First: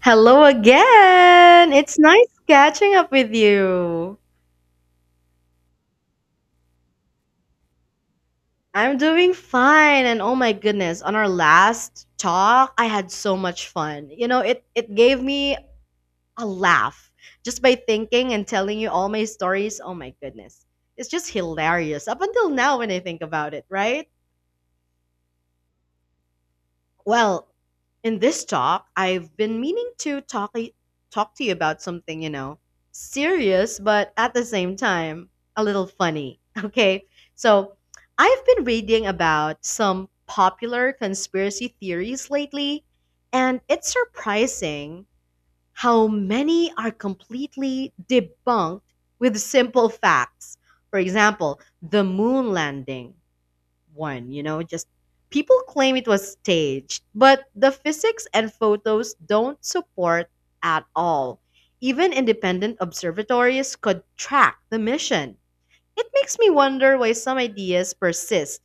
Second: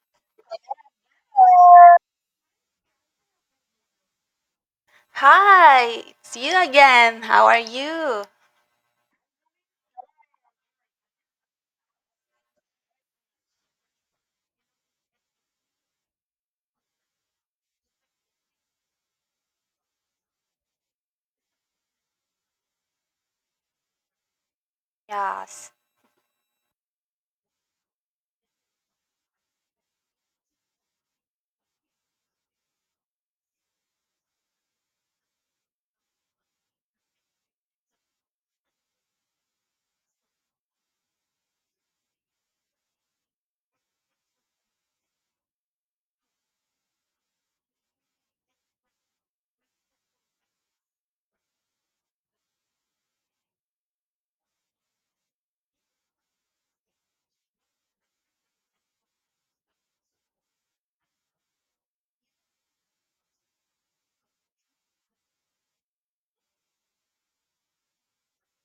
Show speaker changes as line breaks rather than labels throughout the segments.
Hello again. It's nice catching up with you.
Hi, it's you again. How are you?
I'm doing fine and oh my goodness, on our last talk, I had so much fun. You know, it gave me a laugh just by thinking and telling you all my stories. Oh my goodness. It's just hilarious up until now when I think about it, right?
Yes.
Well, in this talk, I've been meaning to talk to you about something, you know, serious but at the same time a little funny. Okay? So, I've been reading about some popular conspiracy theories lately, and it's surprising how many are completely debunked with simple facts. For example, the moon landing one, you know, just people claim it was staged, but the physics and photos don't support at all. Even independent observatories could track the mission. It makes me wonder why some ideas persist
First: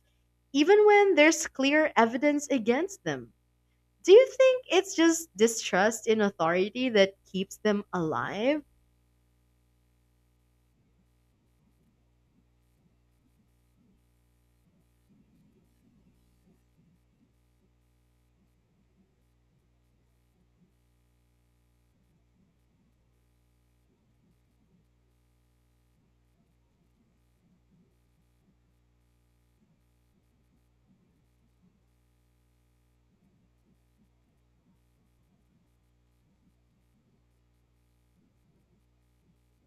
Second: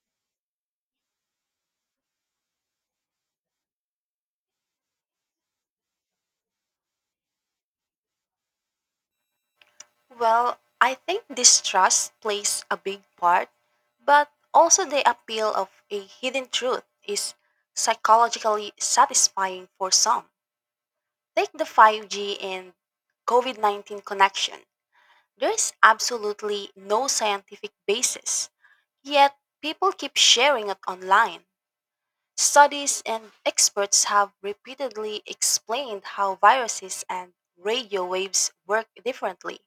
even when there's clear evidence against them. Do you think it's just distrust in authority that keeps them alive?
Well, I think distrust plays a big part, but also the appeal of a hidden truth is psychologically satisfying for some. Take the 5G and COVID 19 connection. There is absolutely no scientific basis, yet people keep sharing it online. Studies and experts have repeatedly explained how viruses and radio waves work differently.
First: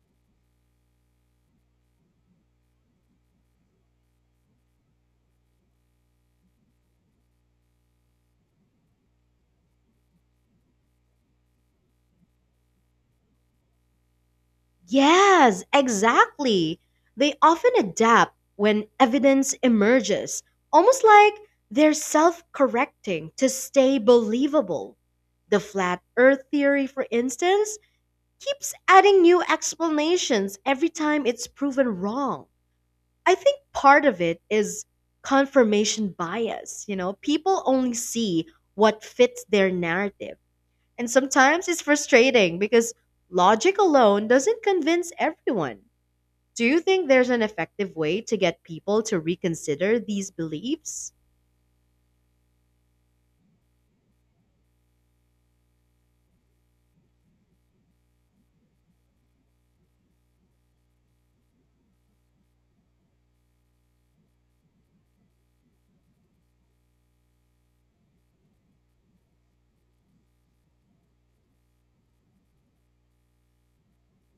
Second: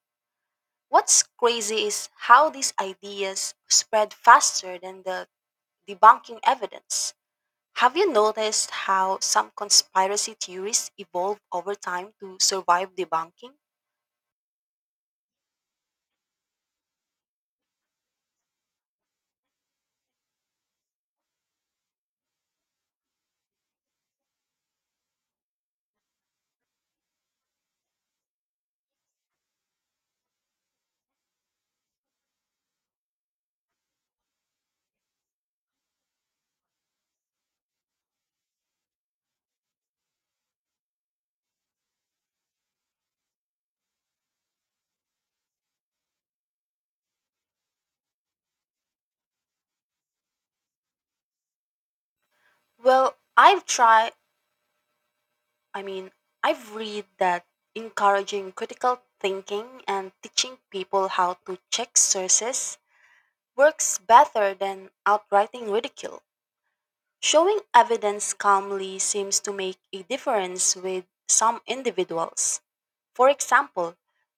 What's crazy is how these ideas spread faster than the debunking evidence. Have you noticed how some conspiracy theories evolve over time to survive debunking?
Yes, exactly. They often adapt when evidence emerges, almost like they're self correcting to stay believable. The flat earth theory, for instance, keeps adding new explanations every time it's proven wrong. I think part of it is confirmation bias. You know, people only see what fits their narrative. And sometimes it's frustrating because logic alone doesn't convince everyone. Do you think there's an effective way to get people to reconsider these beliefs?
Well, I've tried, I mean, I've read that encouraging critical thinking and teaching people how to check sources works better than outrighting ridicule. Showing evidence calmly seems to make a difference with some individuals. For example,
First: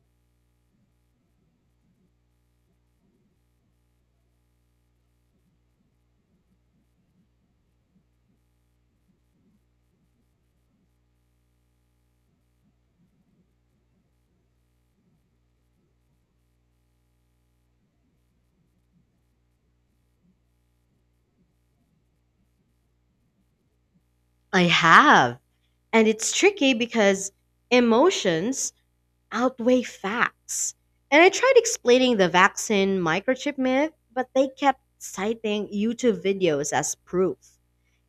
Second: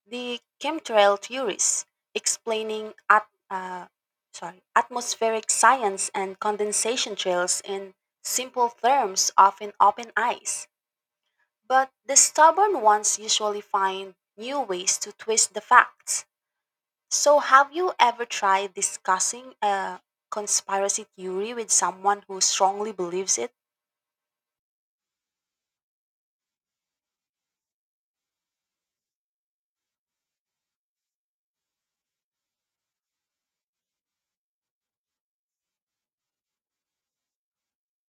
the chemtrail theories explaining atmospheric science and condensation trails in simple terms often open eyes. But the stubborn ones usually find new ways to twist the facts. So, have you ever tried discussing a conspiracy theory with someone who strongly believes it?
I have. And it's tricky because emotions outweigh facts. And I tried explaining the vaccine microchip myth, but they kept citing YouTube videos as proof.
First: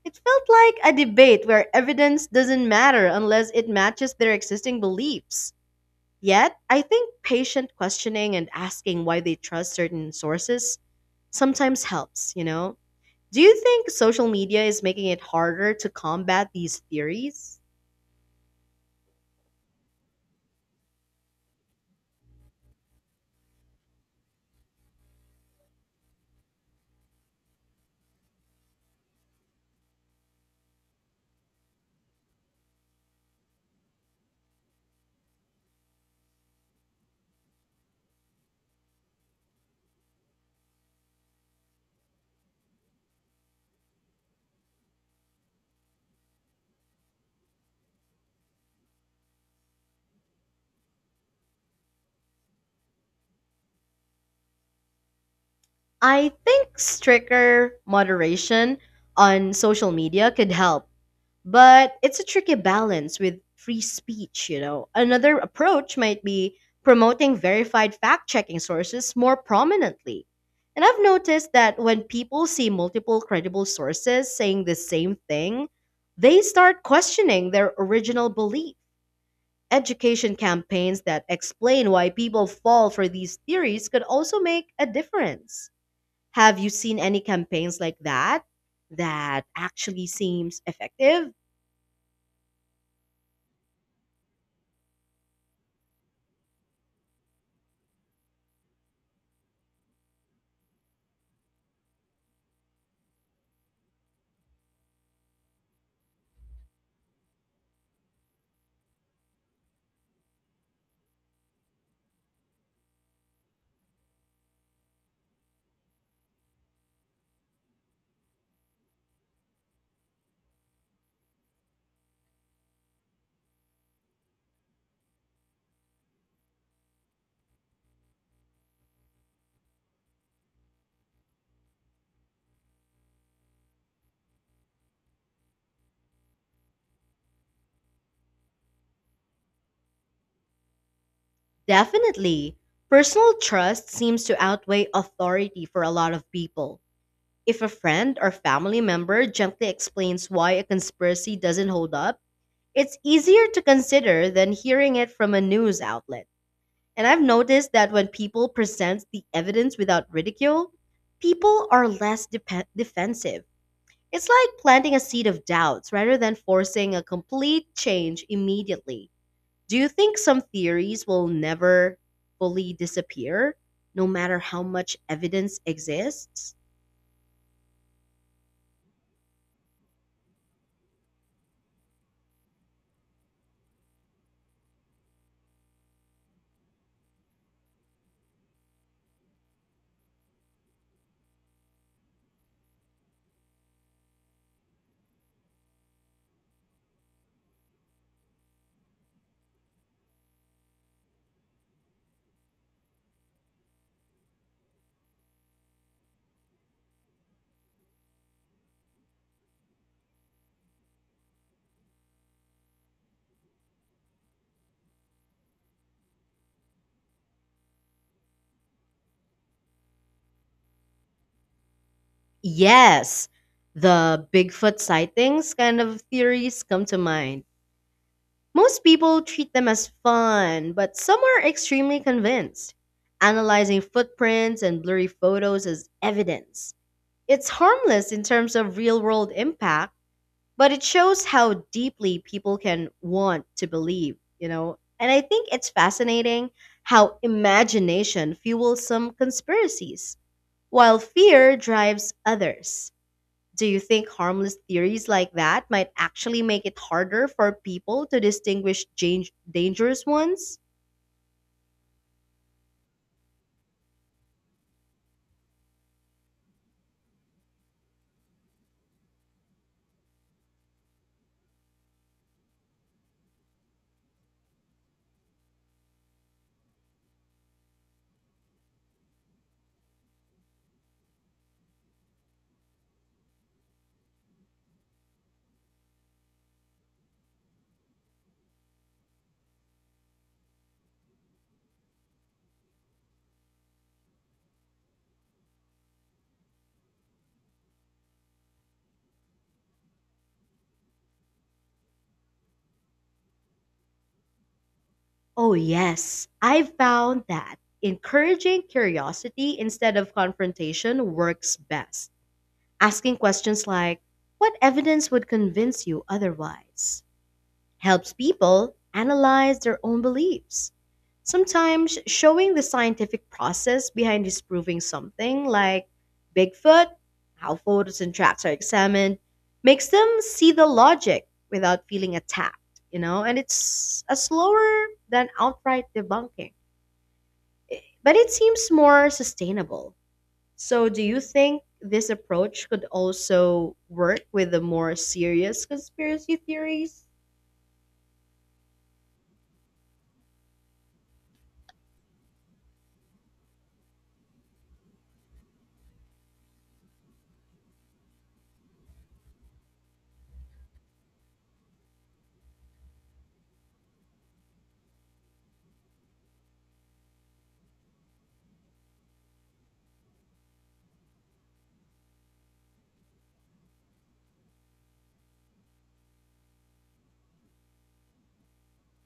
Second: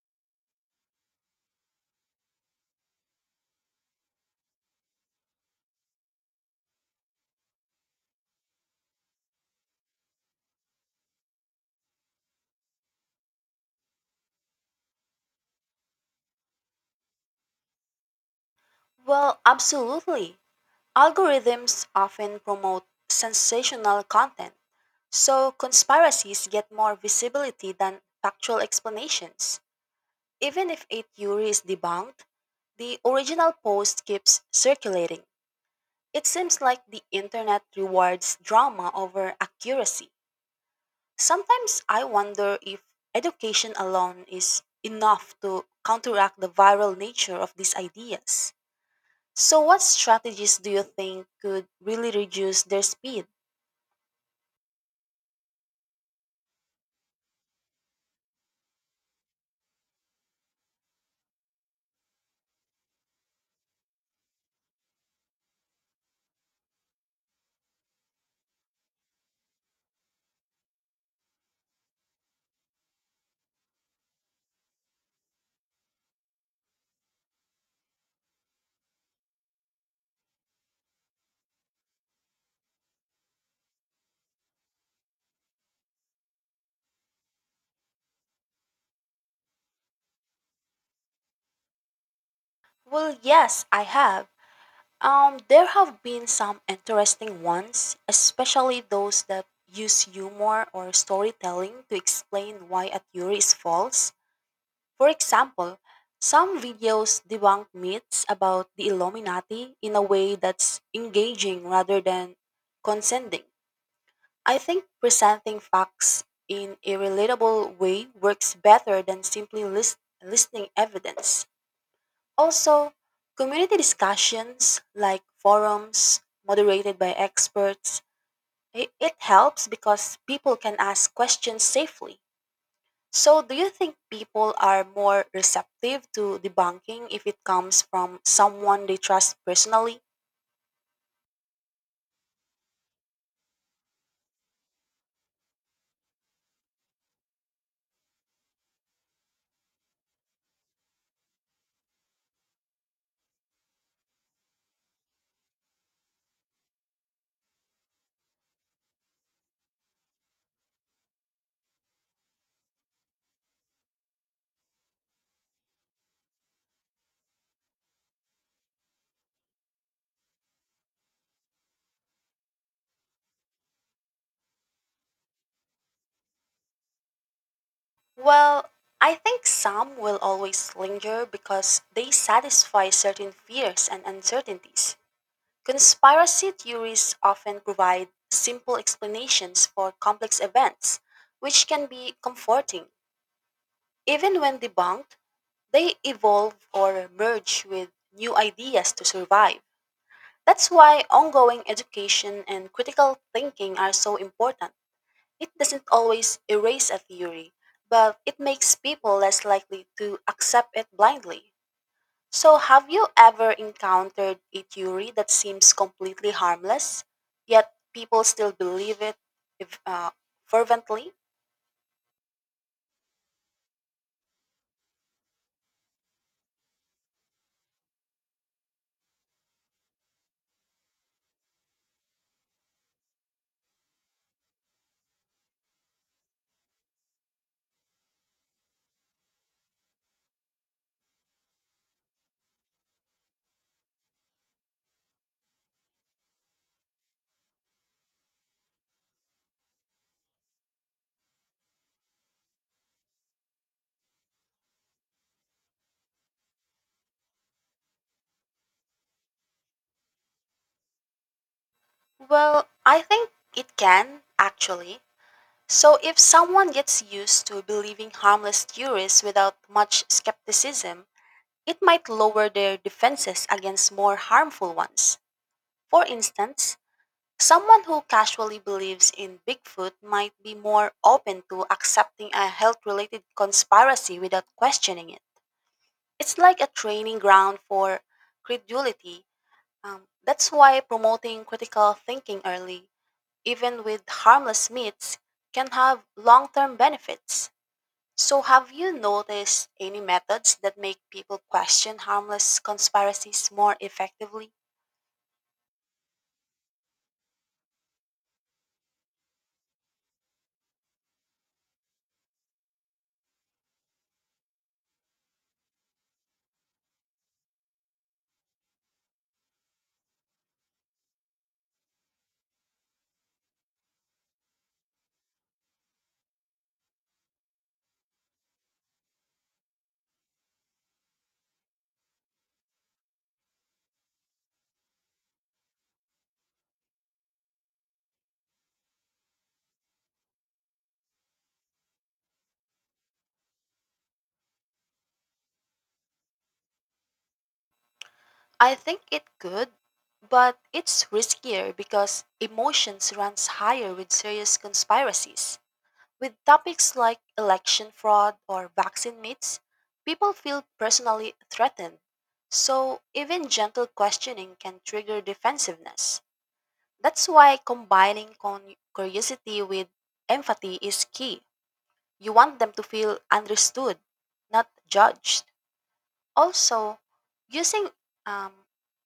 It felt like a debate where evidence doesn't matter unless it matches their existing beliefs. Yet, I think patient questioning and asking why they trust certain sources sometimes helps, you know? Do you think social media is making it harder to combat these theories?
Well, absolutely. Algorithms often promote sensational content, so conspiracies get more visibility than factual explanations. Even if a theory is debunked, the original post keeps circulating. It seems like the internet rewards drama over accuracy. Sometimes I wonder if education alone is enough to counteract the viral nature of these ideas. So, what strategies do you think could really reduce their speed?
I think stricter moderation on social media could help, but it's a tricky balance with free speech, you know. Another approach might be promoting verified fact checking sources more prominently. And I've noticed that when people see multiple credible sources saying the same thing, they start questioning their original belief. Education campaigns that explain why people fall for these theories could also make a difference. Have you seen any campaigns like that that actually seems effective?
Well, yes, I have. There have been some interesting ones, especially those that use humor or storytelling to explain why a theory is false. For example, some videos debunk myths about the Illuminati in a way that's engaging rather than condescending. I think presenting facts in a relatable way works better than simply listing evidence. Also, community discussions like forums moderated by experts, it helps because people can ask questions safely. So, do you think people are more receptive to debunking if it comes from someone they trust personally?
Definitely. Personal trust seems to outweigh authority for a lot of people. If a friend or family member gently explains why a conspiracy doesn't hold up, it's easier to consider than hearing it from a news outlet. And I've noticed that when people present the evidence without ridicule, people are less defensive. It's like planting a seed of doubts rather than forcing a complete change immediately. Do you think some theories will never fully disappear, no matter how much evidence exists?
Well, I think some will always linger because they satisfy certain fears and uncertainties. Conspiracy theories often provide simple explanations for complex events, which can be comforting. Even when debunked, they evolve or merge with new ideas to survive. That's why ongoing education and critical thinking are so important. It doesn't always erase a theory, but it makes people less likely to accept it blindly. So, have you ever encountered a theory that seems completely harmless, yet people still believe it if, fervently?
Yes, the Bigfoot sightings kind of theories come to mind. Most people treat them as fun, but some are extremely convinced, analyzing footprints and blurry photos as evidence. It's harmless in terms of real world impact, but it shows how deeply people can want to believe, you know? And I think it's fascinating how imagination fuels some conspiracies, while fear drives others. Do you think harmless theories like that might actually make it harder for people to distinguish dangerous ones?
Well, I think it can, actually. So, if someone gets used to believing harmless theories without much skepticism, it might lower their defenses against more harmful ones. For instance, someone who casually believes in Bigfoot might be more open to accepting a health related conspiracy without questioning it. It's like a training ground for credulity. That's why promoting critical thinking early, even with harmless myths, can have long term benefits. So, have you noticed any methods that make people question harmless conspiracies more effectively?
Oh, yes, I've found that encouraging curiosity instead of confrontation works best. Asking questions like, what evidence would convince you otherwise? Helps people analyze their own beliefs. Sometimes showing the scientific process behind disproving something, like Bigfoot, how photos and tracks are examined, makes them see the logic without feeling attacked, you know, and it's a slower than outright debunking. But it seems more sustainable. So, do you think this approach could also work with the more serious conspiracy theories?
I think it could, but it's riskier because emotions runs higher with serious conspiracies. With topics like election fraud or vaccine myths, people feel personally threatened. So, even gentle questioning can trigger defensiveness. That's why combining curiosity with empathy is key. You want them to feel understood, not judged. Also, using um,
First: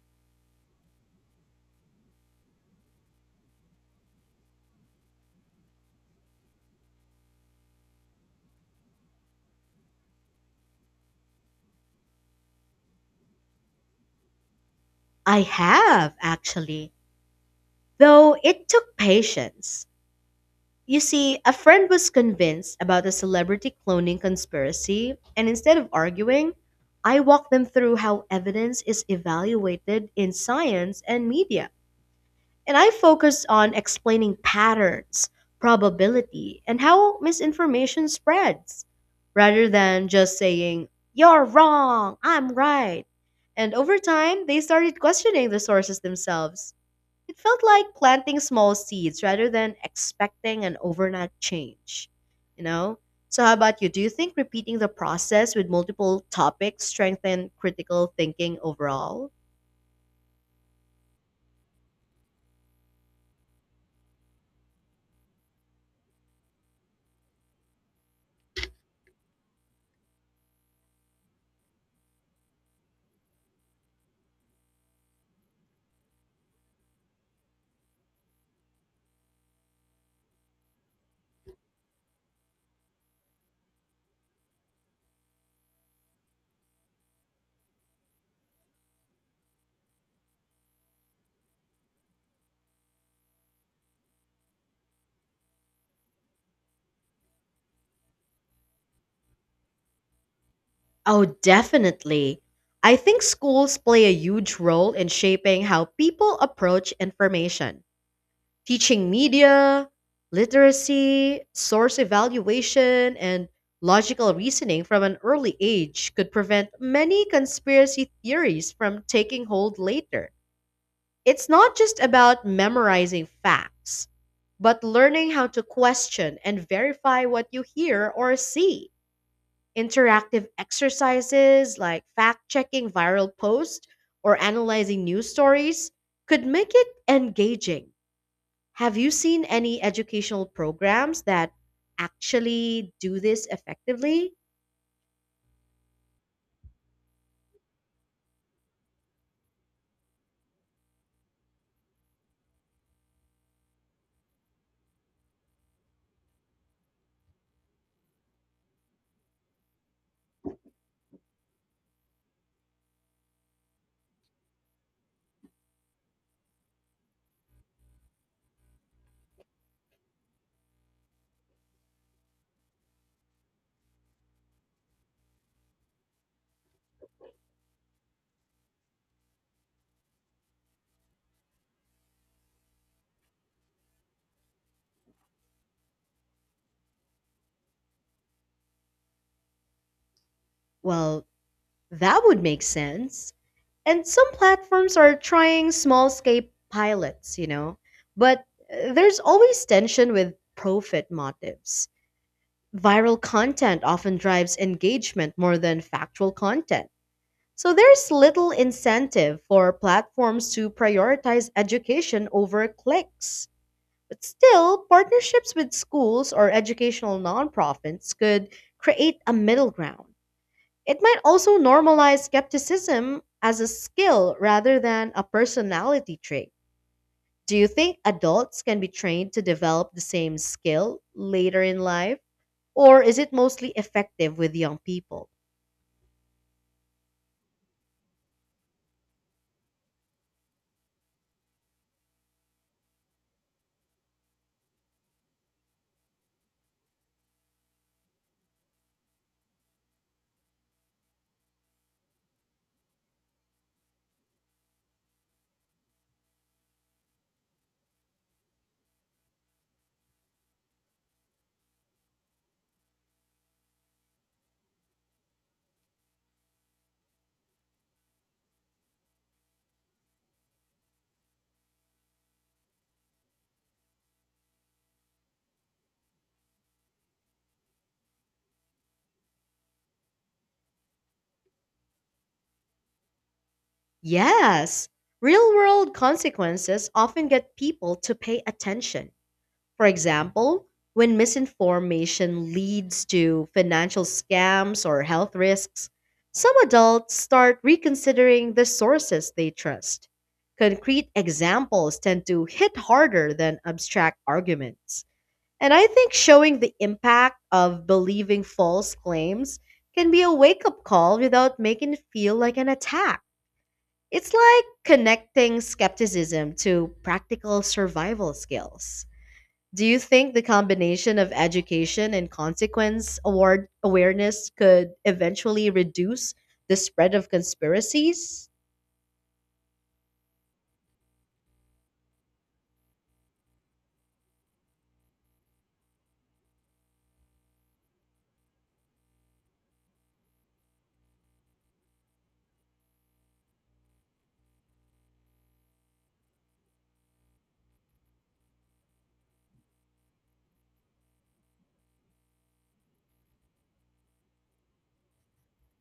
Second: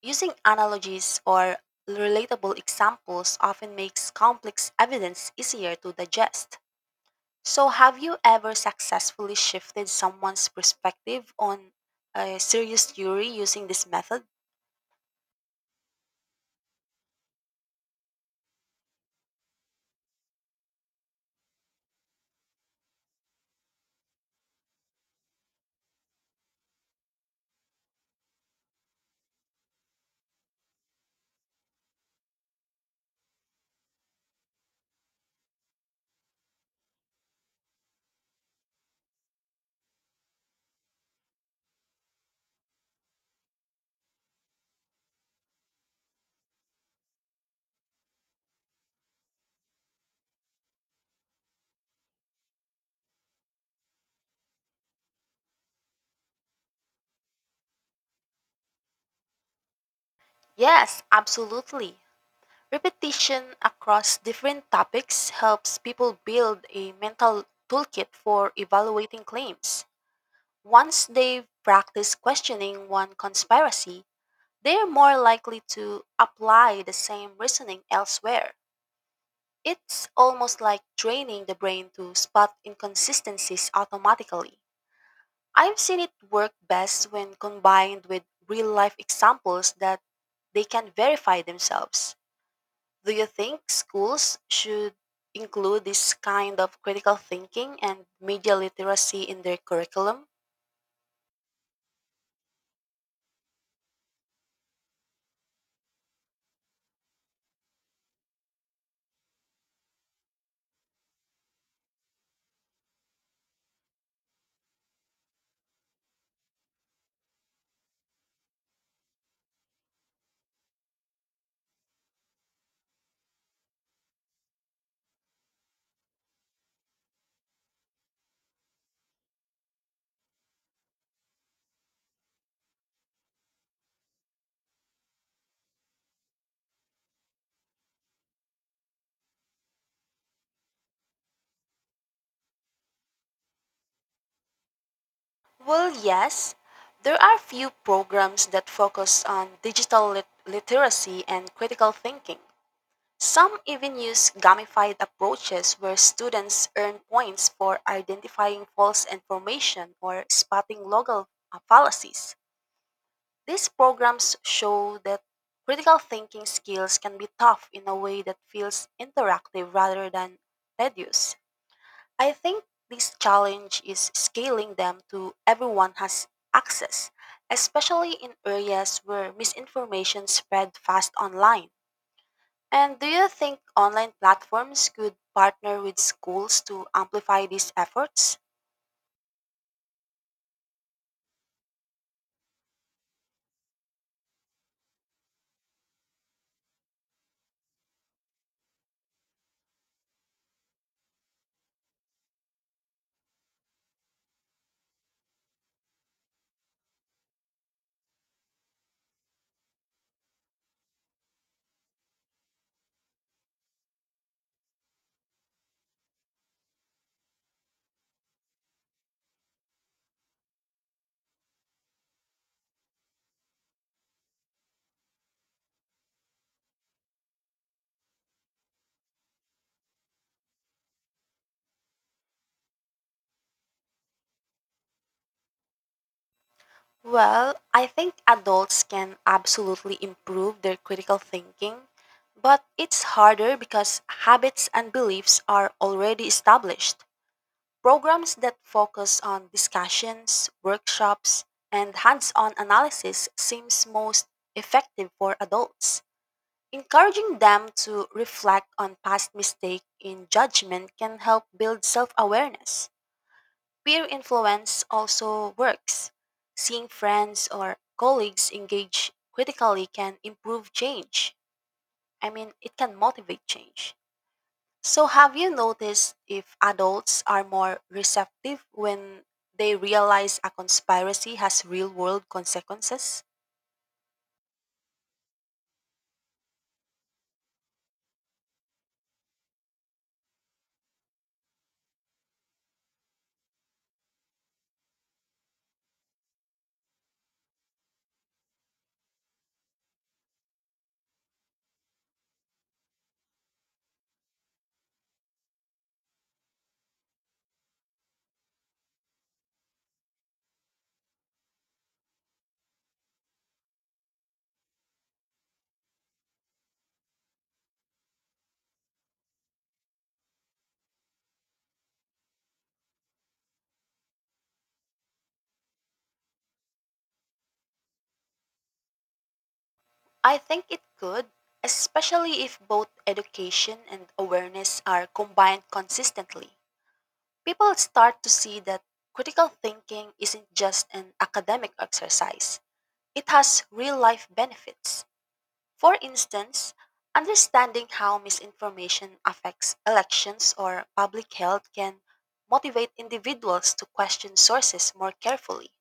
using analogies or relatable examples often makes complex evidence easier to digest. So, have you ever successfully shifted someone's perspective on a serious theory using this method?
I have, actually. Though it took patience. You see, a friend was convinced about the celebrity cloning conspiracy, and instead of arguing, I walked them through how evidence is evaluated in science and media. And I focused on explaining patterns, probability, and how misinformation spreads, rather than just saying, you're wrong, I'm right. And over time, they started questioning the sources themselves. It felt like planting small seeds rather than expecting an overnight change, you know? So, how about you? Do you think repeating the process with multiple topics strengthen critical thinking overall?
Yes, absolutely. Repetition across different topics helps people build a mental toolkit for evaluating claims. Once they've practiced questioning one conspiracy, they're more likely to apply the same reasoning elsewhere. It's almost like training the brain to spot inconsistencies automatically. I've seen it work best when combined with real life examples that they can verify themselves. Do you think schools should include this kind of critical thinking and media literacy in their curriculum?
Oh, definitely. I think schools play a huge role in shaping how people approach information. Teaching media, literacy, source evaluation, and logical reasoning from an early age could prevent many conspiracy theories from taking hold later. It's not just about memorizing facts, but learning how to question and verify what you hear or see. Interactive exercises like fact checking viral posts or analyzing news stories could make it engaging. Have you seen any educational programs that actually do this effectively?
Well, yes, there are few programs that focus on digital literacy and critical thinking. Some even use gamified approaches where students earn points for identifying false information or spotting local fallacies. These programs show that critical thinking skills can be taught in a way that feels interactive rather than tedious. I think this challenge is scaling them to everyone has access, especially in areas where misinformation spread fast online. And do you think online platforms could partner with schools to amplify these efforts?
Well, that would make sense. And some platforms are trying small scale pilots, you know. But there's always tension with profit motives. Viral content often drives engagement more than factual content. So there's little incentive for platforms to prioritize education over clicks. But still, partnerships with schools or educational nonprofits could create a middle ground. It might also normalize skepticism as a skill rather than a personality trait. Do you think adults can be trained to develop the same skill later in life? Or is it mostly effective with young people?
Well, I think adults can absolutely improve their critical thinking, but it's harder because habits and beliefs are already established. Programs that focus on discussions, workshops, and hands-on analysis seems most effective for adults. Encouraging them to reflect on past mistakes in judgment can help build self-awareness. Peer influence also works. Seeing friends or colleagues engage critically can improve change. I mean, it can motivate change. So, have you noticed if adults are more receptive when they realize a conspiracy has real world consequences?
Yes, real world consequences often get people to pay attention. For example, when misinformation leads to financial scams or health risks, some adults start reconsidering the sources they trust. Concrete examples tend to hit harder than abstract arguments. And I think showing the impact of believing false claims can be a wake up call without making it feel like an attack. It's like connecting skepticism to practical survival skills. Do you think the combination of education and consequence award awareness could eventually reduce the spread of conspiracies?
I think it could, especially if both education and awareness are combined consistently. People start to see that critical thinking isn't just an academic exercise, it has real life benefits. For instance, understanding how misinformation affects elections or public health can motivate individuals to question sources more carefully.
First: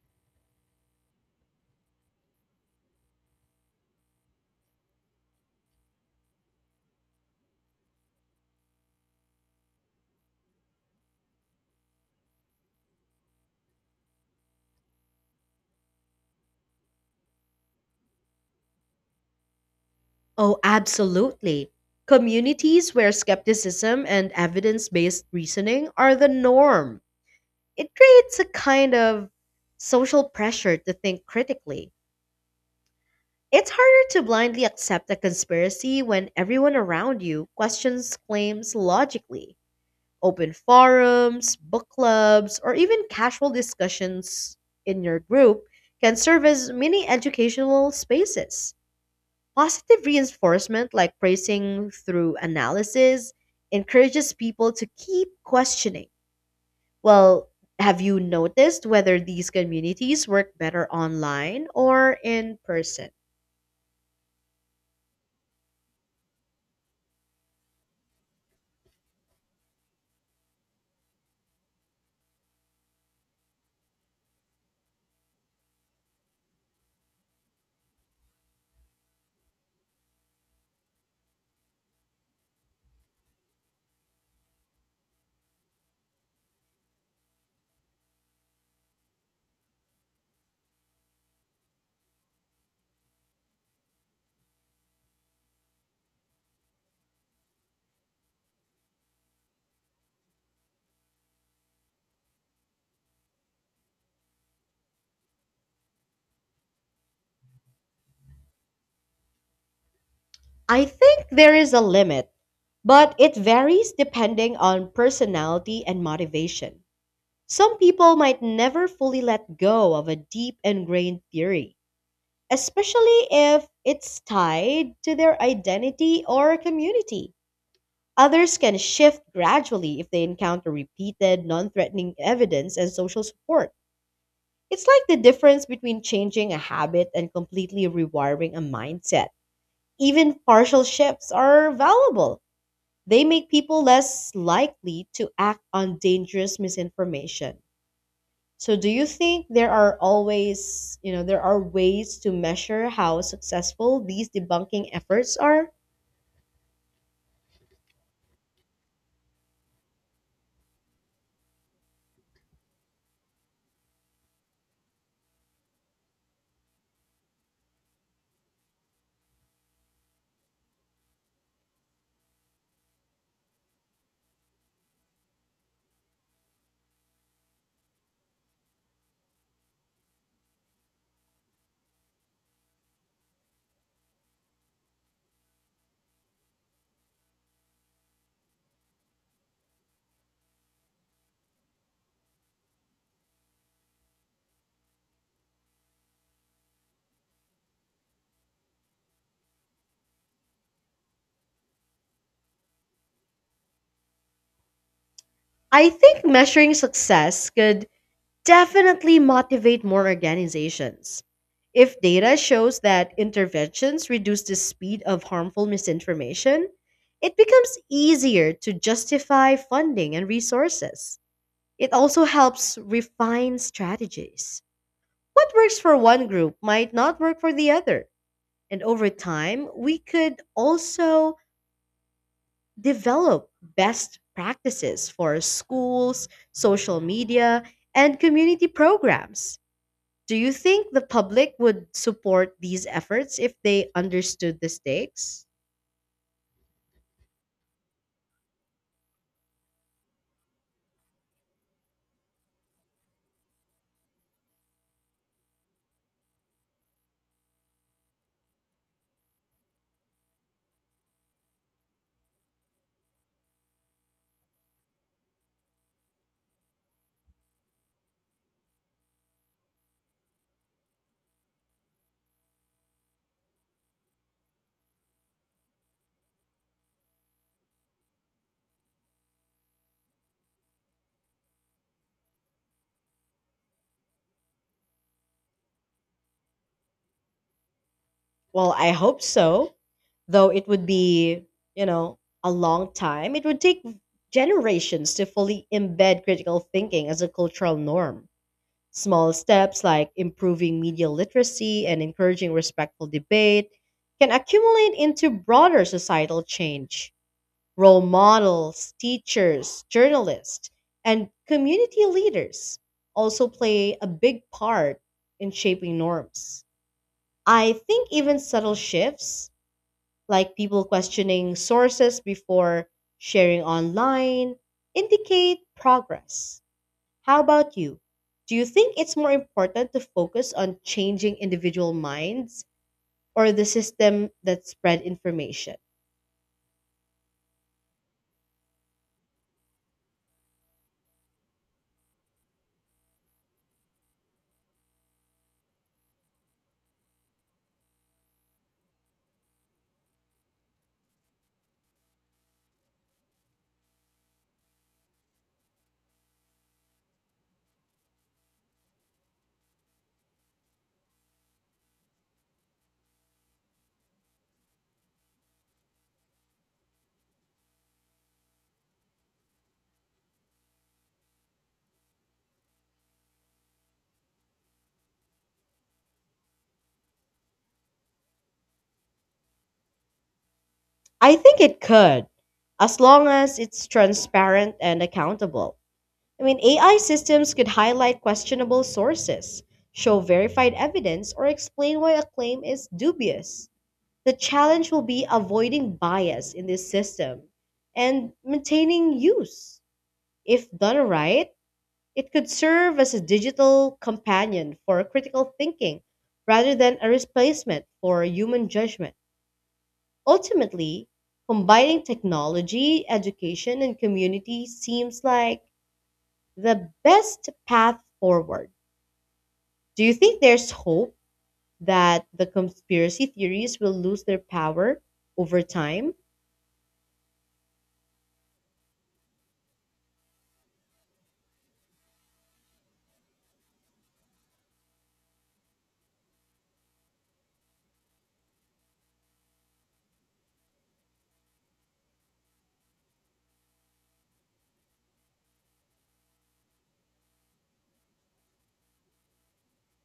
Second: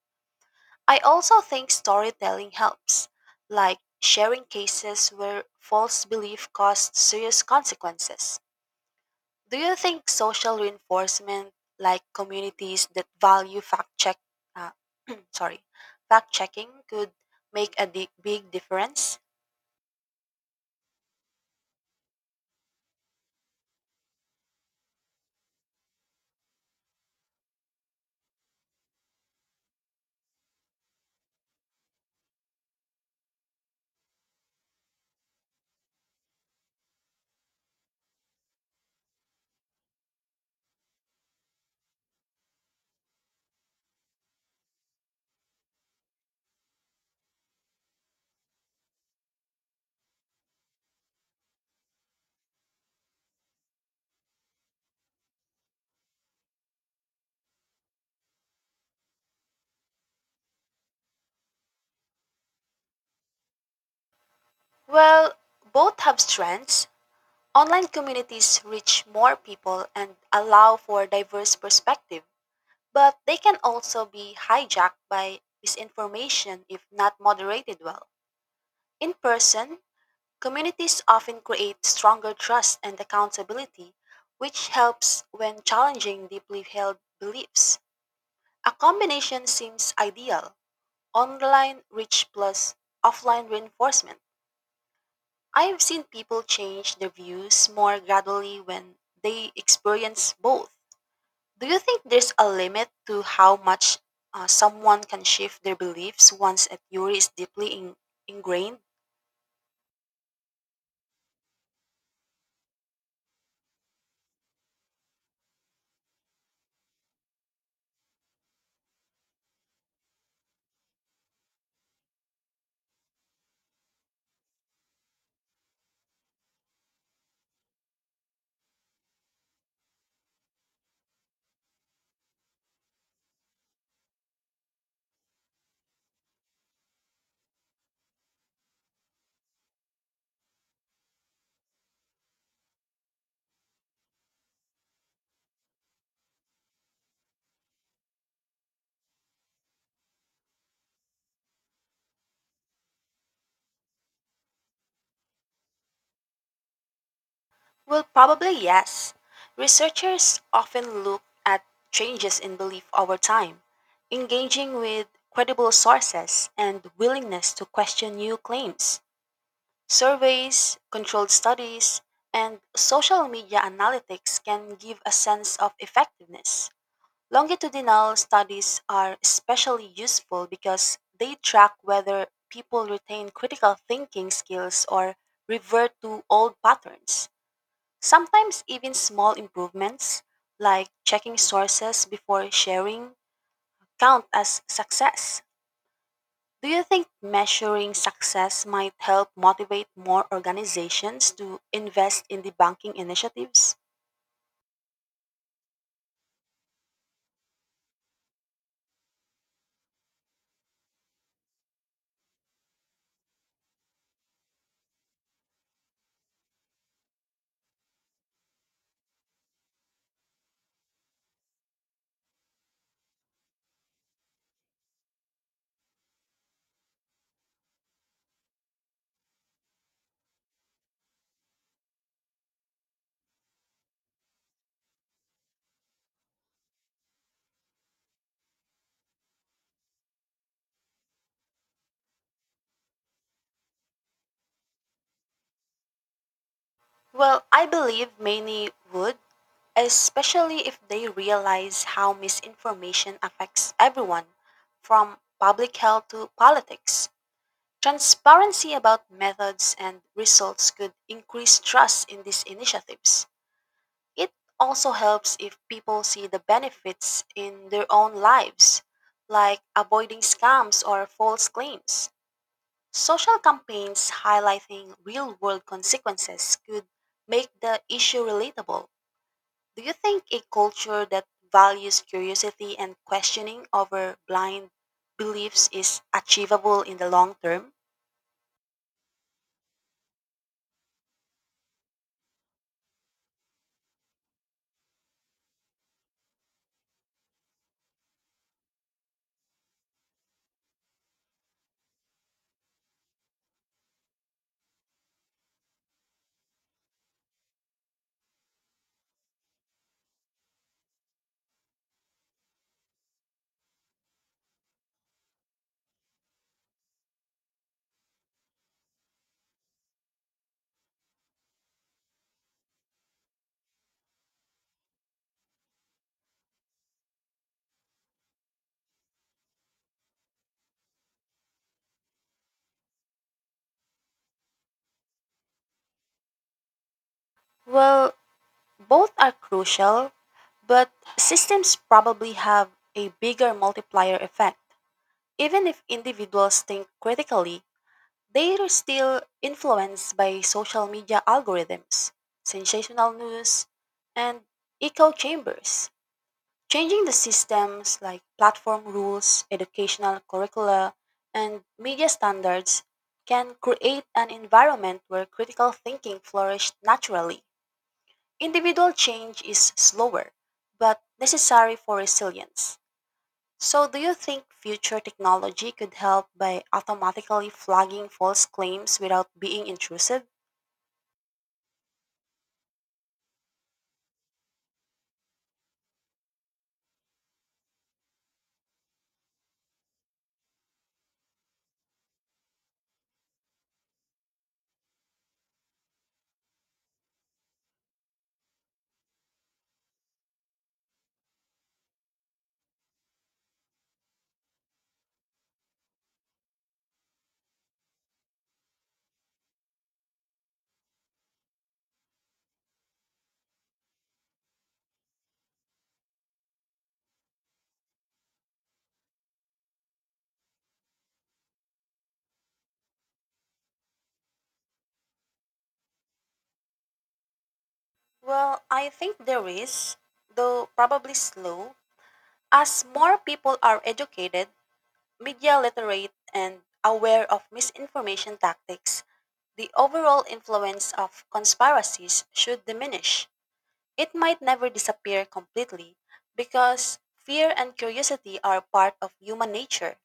I also think storytelling helps, like sharing cases where false belief caused serious consequences. Do you think social reinforcement, like communities that value uh, sorry, fact checking, could make a big difference?
Oh, absolutely. Communities where skepticism and evidence based reasoning are the norm. It creates a kind of social pressure to think critically. It's harder to blindly accept a conspiracy when everyone around you questions claims logically. Open forums, book clubs, or even casual discussions in your group can serve as mini educational spaces. Positive reinforcement, like praising through analysis, encourages people to keep questioning. Well, have you noticed whether these communities work better online or in person?
Well, both have strengths. Online communities reach more people and allow for diverse perspective, but they can also be hijacked by misinformation if not moderated well. In person, communities often create stronger trust and accountability, which helps when challenging deeply held beliefs. A combination seems ideal, online reach plus offline reinforcement. I've seen people change their views more gradually when they experience both. Do you think there's a limit to how much someone can shift their beliefs once a theory is deeply ingrained?
I think there is a limit, but it varies depending on personality and motivation. Some people might never fully let go of a deep ingrained theory, especially if it's tied to their identity or community. Others can shift gradually if they encounter repeated, non threatening evidence and social support. It's like the difference between changing a habit and completely rewiring a mindset. Even partial shifts are valuable, they make people less likely to act on dangerous misinformation. So do you think there are always, you know, there are ways to measure how successful these debunking efforts are?
Well, probably yes. Researchers often look at changes in belief over time, engaging with credible sources and willingness to question new claims. Surveys, controlled studies, and social media analytics can give a sense of effectiveness. Longitudinal studies are especially useful because they track whether people retain critical thinking skills or revert to old patterns. Sometimes, even small improvements, like checking sources before sharing, count as success. Do you think measuring success might help motivate more organizations to invest in debunking initiatives?
I think measuring success could definitely motivate more organizations. If data shows that interventions reduce the speed of harmful misinformation, it becomes easier to justify funding and resources. It also helps refine strategies. What works for one group might not work for the other. And over time, we could also develop best practices for schools, social media, and community programs. Do you think the public would support these efforts if they understood the stakes?
Well, I believe many would, especially if they realize how misinformation affects everyone, from public health to politics. Transparency about methods and results could increase trust in these initiatives. It also helps if people see the benefits in their own lives, like avoiding scams or false claims. Social campaigns highlighting real world consequences could make the issue relatable. Do you think a culture that values curiosity and questioning over blind beliefs is achievable in the long term?
Well, I hope so, though it would be, you know, a long time. It would take generations to fully embed critical thinking as a cultural norm. Small steps like improving media literacy and encouraging respectful debate can accumulate into broader societal change. Role models, teachers, journalists, and community leaders also play a big part in shaping norms. I think even subtle shifts, like people questioning sources before sharing online, indicate progress. How about you? Do you think it's more important to focus on changing individual minds or the system that spread information?
Well, both are crucial, but systems probably have a bigger multiplier effect. Even if individuals think critically, they are still influenced by social media algorithms, sensational news, and echo chambers. Changing the systems like platform rules, educational curricula, and media standards can create an environment where critical thinking flourishes naturally. Individual change is slower, but necessary for resilience. So, do you think future technology could help by automatically flagging false claims without being intrusive?
I think it could, as long as it's transparent and accountable. I mean, AI systems could highlight questionable sources, show verified evidence, or explain why a claim is dubious. The challenge will be avoiding bias in this system and maintaining use. If done right, it could serve as a digital companion for critical thinking rather than a replacement for human judgment. Ultimately, combining technology, education, and community seems like the best path forward. Do you think there's hope that the conspiracy theories will lose their power over time?
Well, I think there is, though probably slow, as more people are educated, media literate, and aware of misinformation tactics. The overall influence of conspiracies should diminish. It might never disappear completely because fear and curiosity are part of human nature,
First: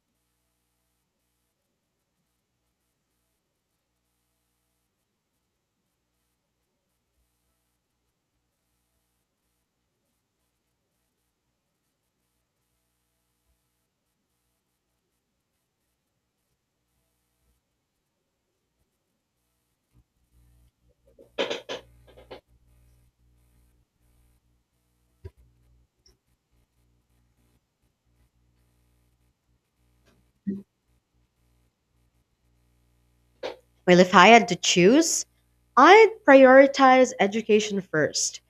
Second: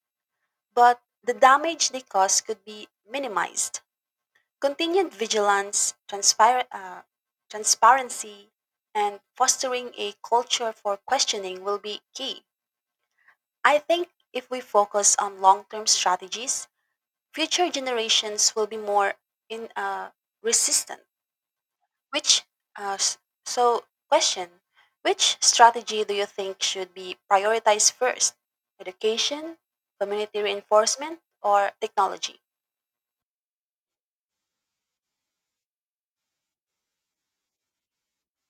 but the damage they cause could be minimized. Continued vigilance, transparency, and fostering a culture for questioning will be key. I think if we focus on long term strategies, future generations will be more in, uh, resistant. Which, s- so, question Which strategy do you think should be prioritized first? Education, community reinforcement, or technology?
Well, if I had to choose, I'd prioritize education first.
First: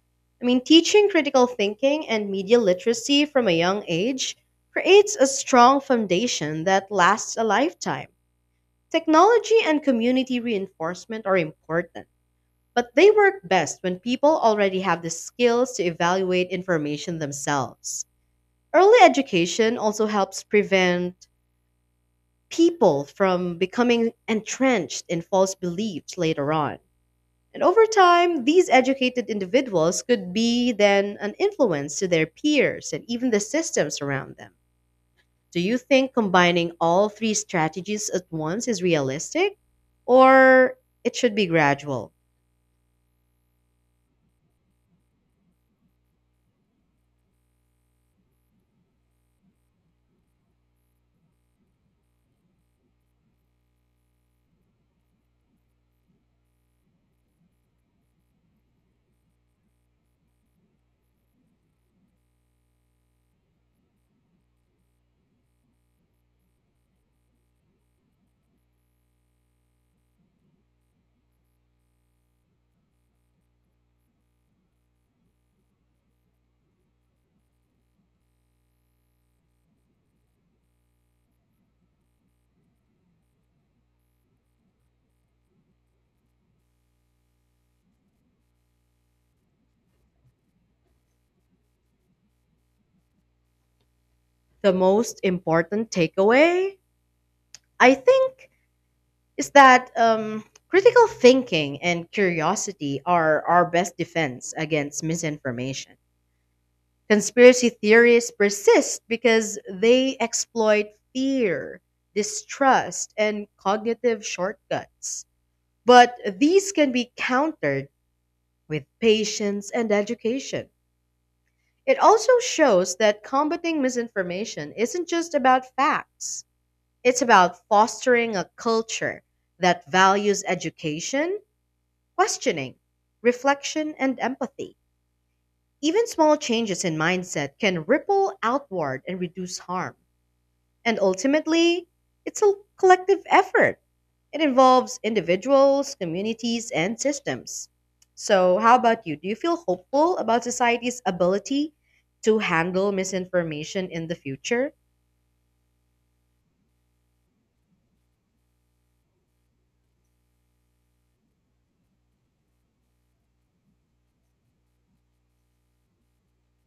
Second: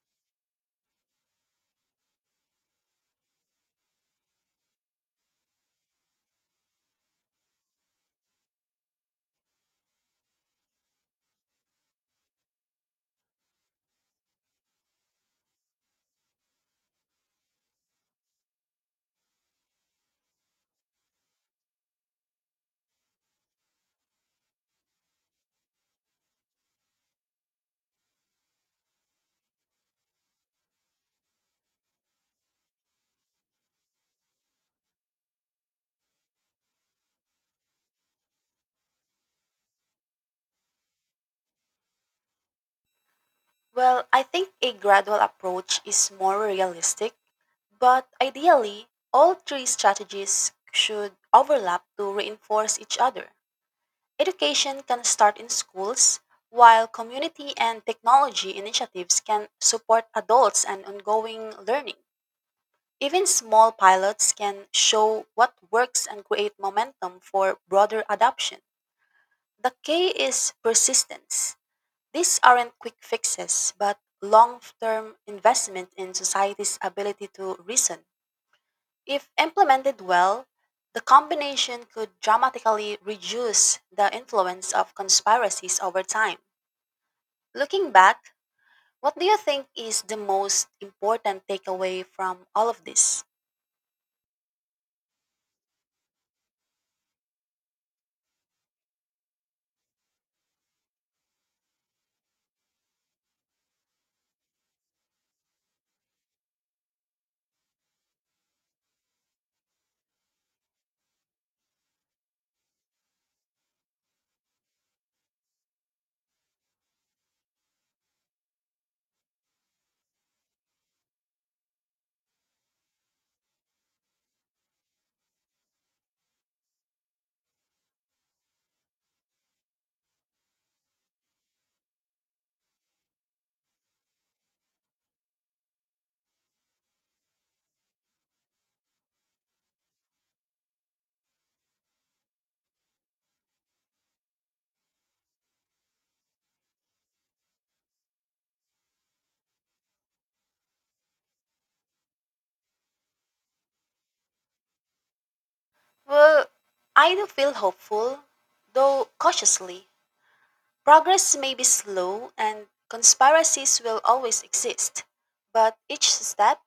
I mean, teaching critical thinking and media literacy from a young age creates a strong foundation that lasts a lifetime. Technology and community reinforcement are important, but they work best when people already have the skills to evaluate information themselves. Early education also helps prevent people from becoming entrenched in false beliefs later on. And over time, these educated individuals could be then an influence to their peers and even the systems around them. Do you think combining all three strategies at once is realistic? Or it should be gradual?
Well, I think a gradual approach is more realistic, but ideally, all three strategies should overlap to reinforce each other. Education can start in schools, while community and technology initiatives can support adults and ongoing learning. Even small pilots can show what works and create momentum for broader adoption. The key is persistence, these aren't quick fixes, but long term investment in society's ability to reason. If implemented well, the combination could dramatically reduce the influence of conspiracies over time. Looking back, what do you think is the most important takeaway from all of this?
The most important takeaway, I think, is that critical thinking and curiosity are our best defense against misinformation. Conspiracy theories persist because they exploit fear, distrust, and cognitive shortcuts. But these can be countered with patience and education. It also shows that combating misinformation isn't just about facts, it's about fostering a culture that values education, questioning, reflection, and empathy. Even small changes in mindset can ripple outward and reduce harm. And ultimately, it's a collective effort. It involves individuals, communities, and systems. So, how about you? Do you feel hopeful about society's ability to handle misinformation in the future?
Well, I do feel hopeful, though cautiously. Progress may be slow and conspiracies will always exist, but each step,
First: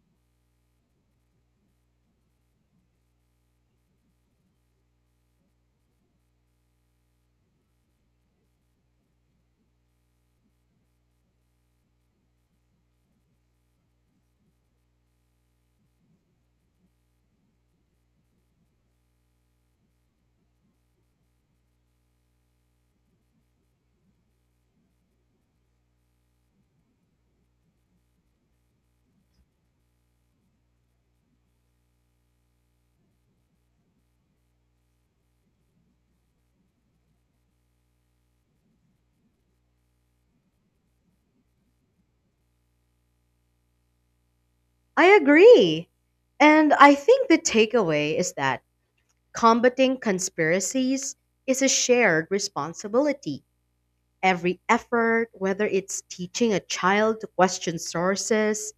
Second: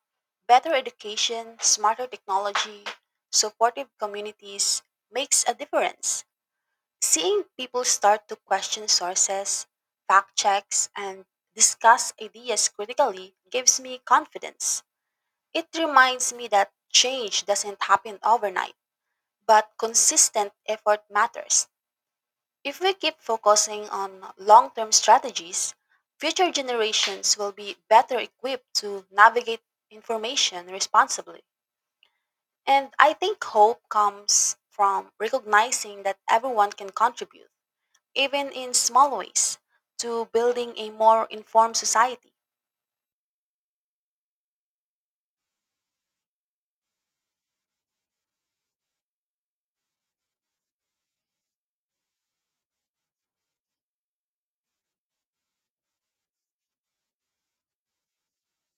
better education, smarter technology, supportive communities, makes a difference. Seeing people start to question sources, fact checks, and discuss ideas critically gives me confidence. It reminds me that change doesn't happen overnight, but consistent effort matters. If we keep focusing on long term strategies, future generations will be better equipped to navigate information responsibly. And I think hope comes from recognizing that everyone can contribute, even in small ways, to building a more informed society.
I agree. And I think the takeaway is that combating conspiracies is a shared responsibility. Every effort, whether it's teaching a child to question sources,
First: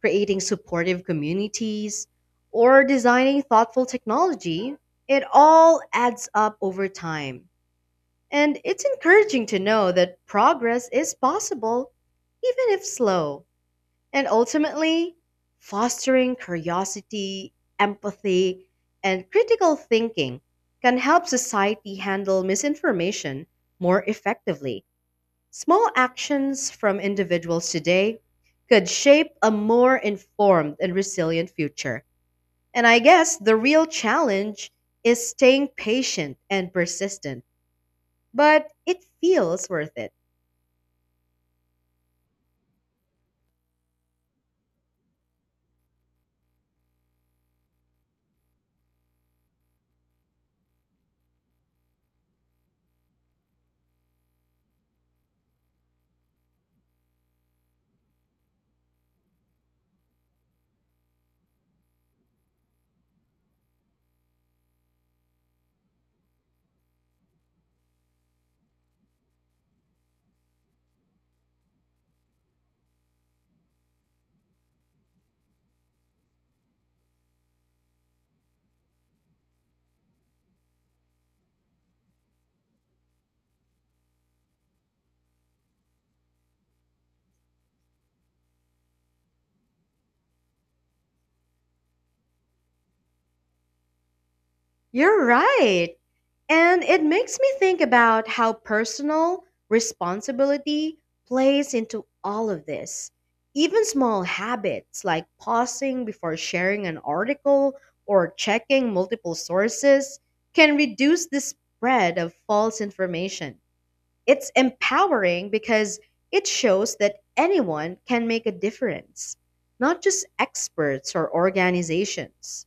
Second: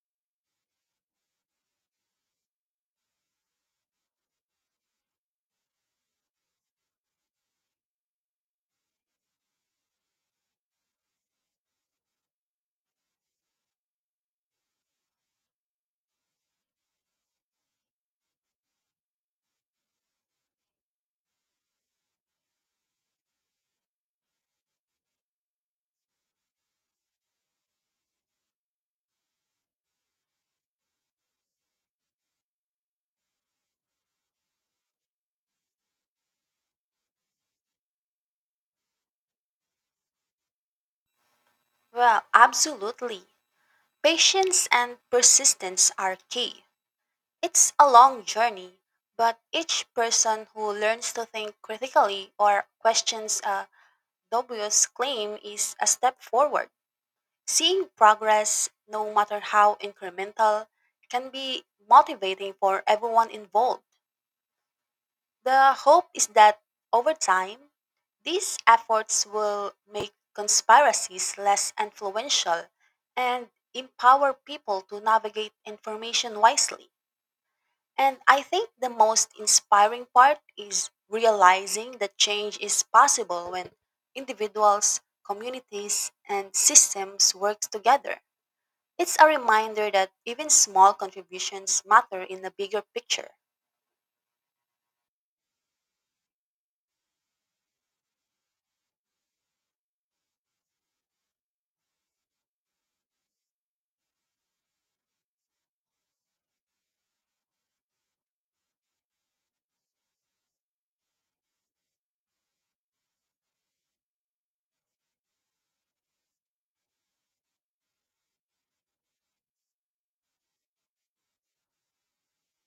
creating supportive communities, or designing thoughtful technology, it all adds up over time. And it's encouraging to know that progress is possible, even if slow. And ultimately, fostering curiosity, empathy, and critical thinking can help society handle misinformation more effectively. Small actions from individuals today could shape a more informed and resilient future. And I guess the real challenge is staying patient and persistent, but it feels worth it.
Well, absolutely. Patience and persistence are key. It's a long journey, but each person who learns to think critically or questions Dobio's claim is a step forward. Seeing progress, no matter how incremental, can be motivating for everyone involved. The hope is that over time, these efforts will make conspiracies less influential and empower people to navigate information wisely. And I think the most inspiring part is realizing that change is possible when individuals, communities, and systems work together. It's a reminder that even small contributions matter in the bigger picture.
You're right. And it makes me think about how personal responsibility plays into all of this. Even small habits like pausing before sharing an article or checking multiple sources can reduce the spread of false information. It's empowering because it shows that anyone can make a difference, not just experts or organizations.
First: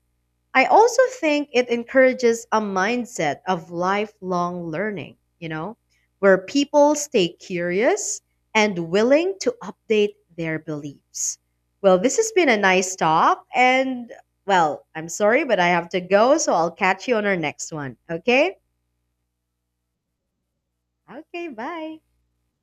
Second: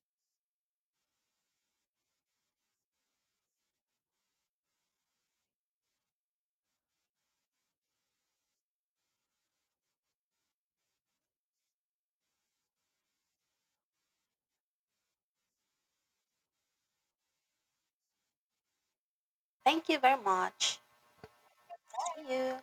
I also think it encourages a mindset of lifelong learning, you know, where people stay curious and willing to update their beliefs. Well, this has been a nice talk. And, well, I'm sorry, but I have to go. So I'll catch you on our next one. Okay?
Thank you very much.
Okay, bye.
See you.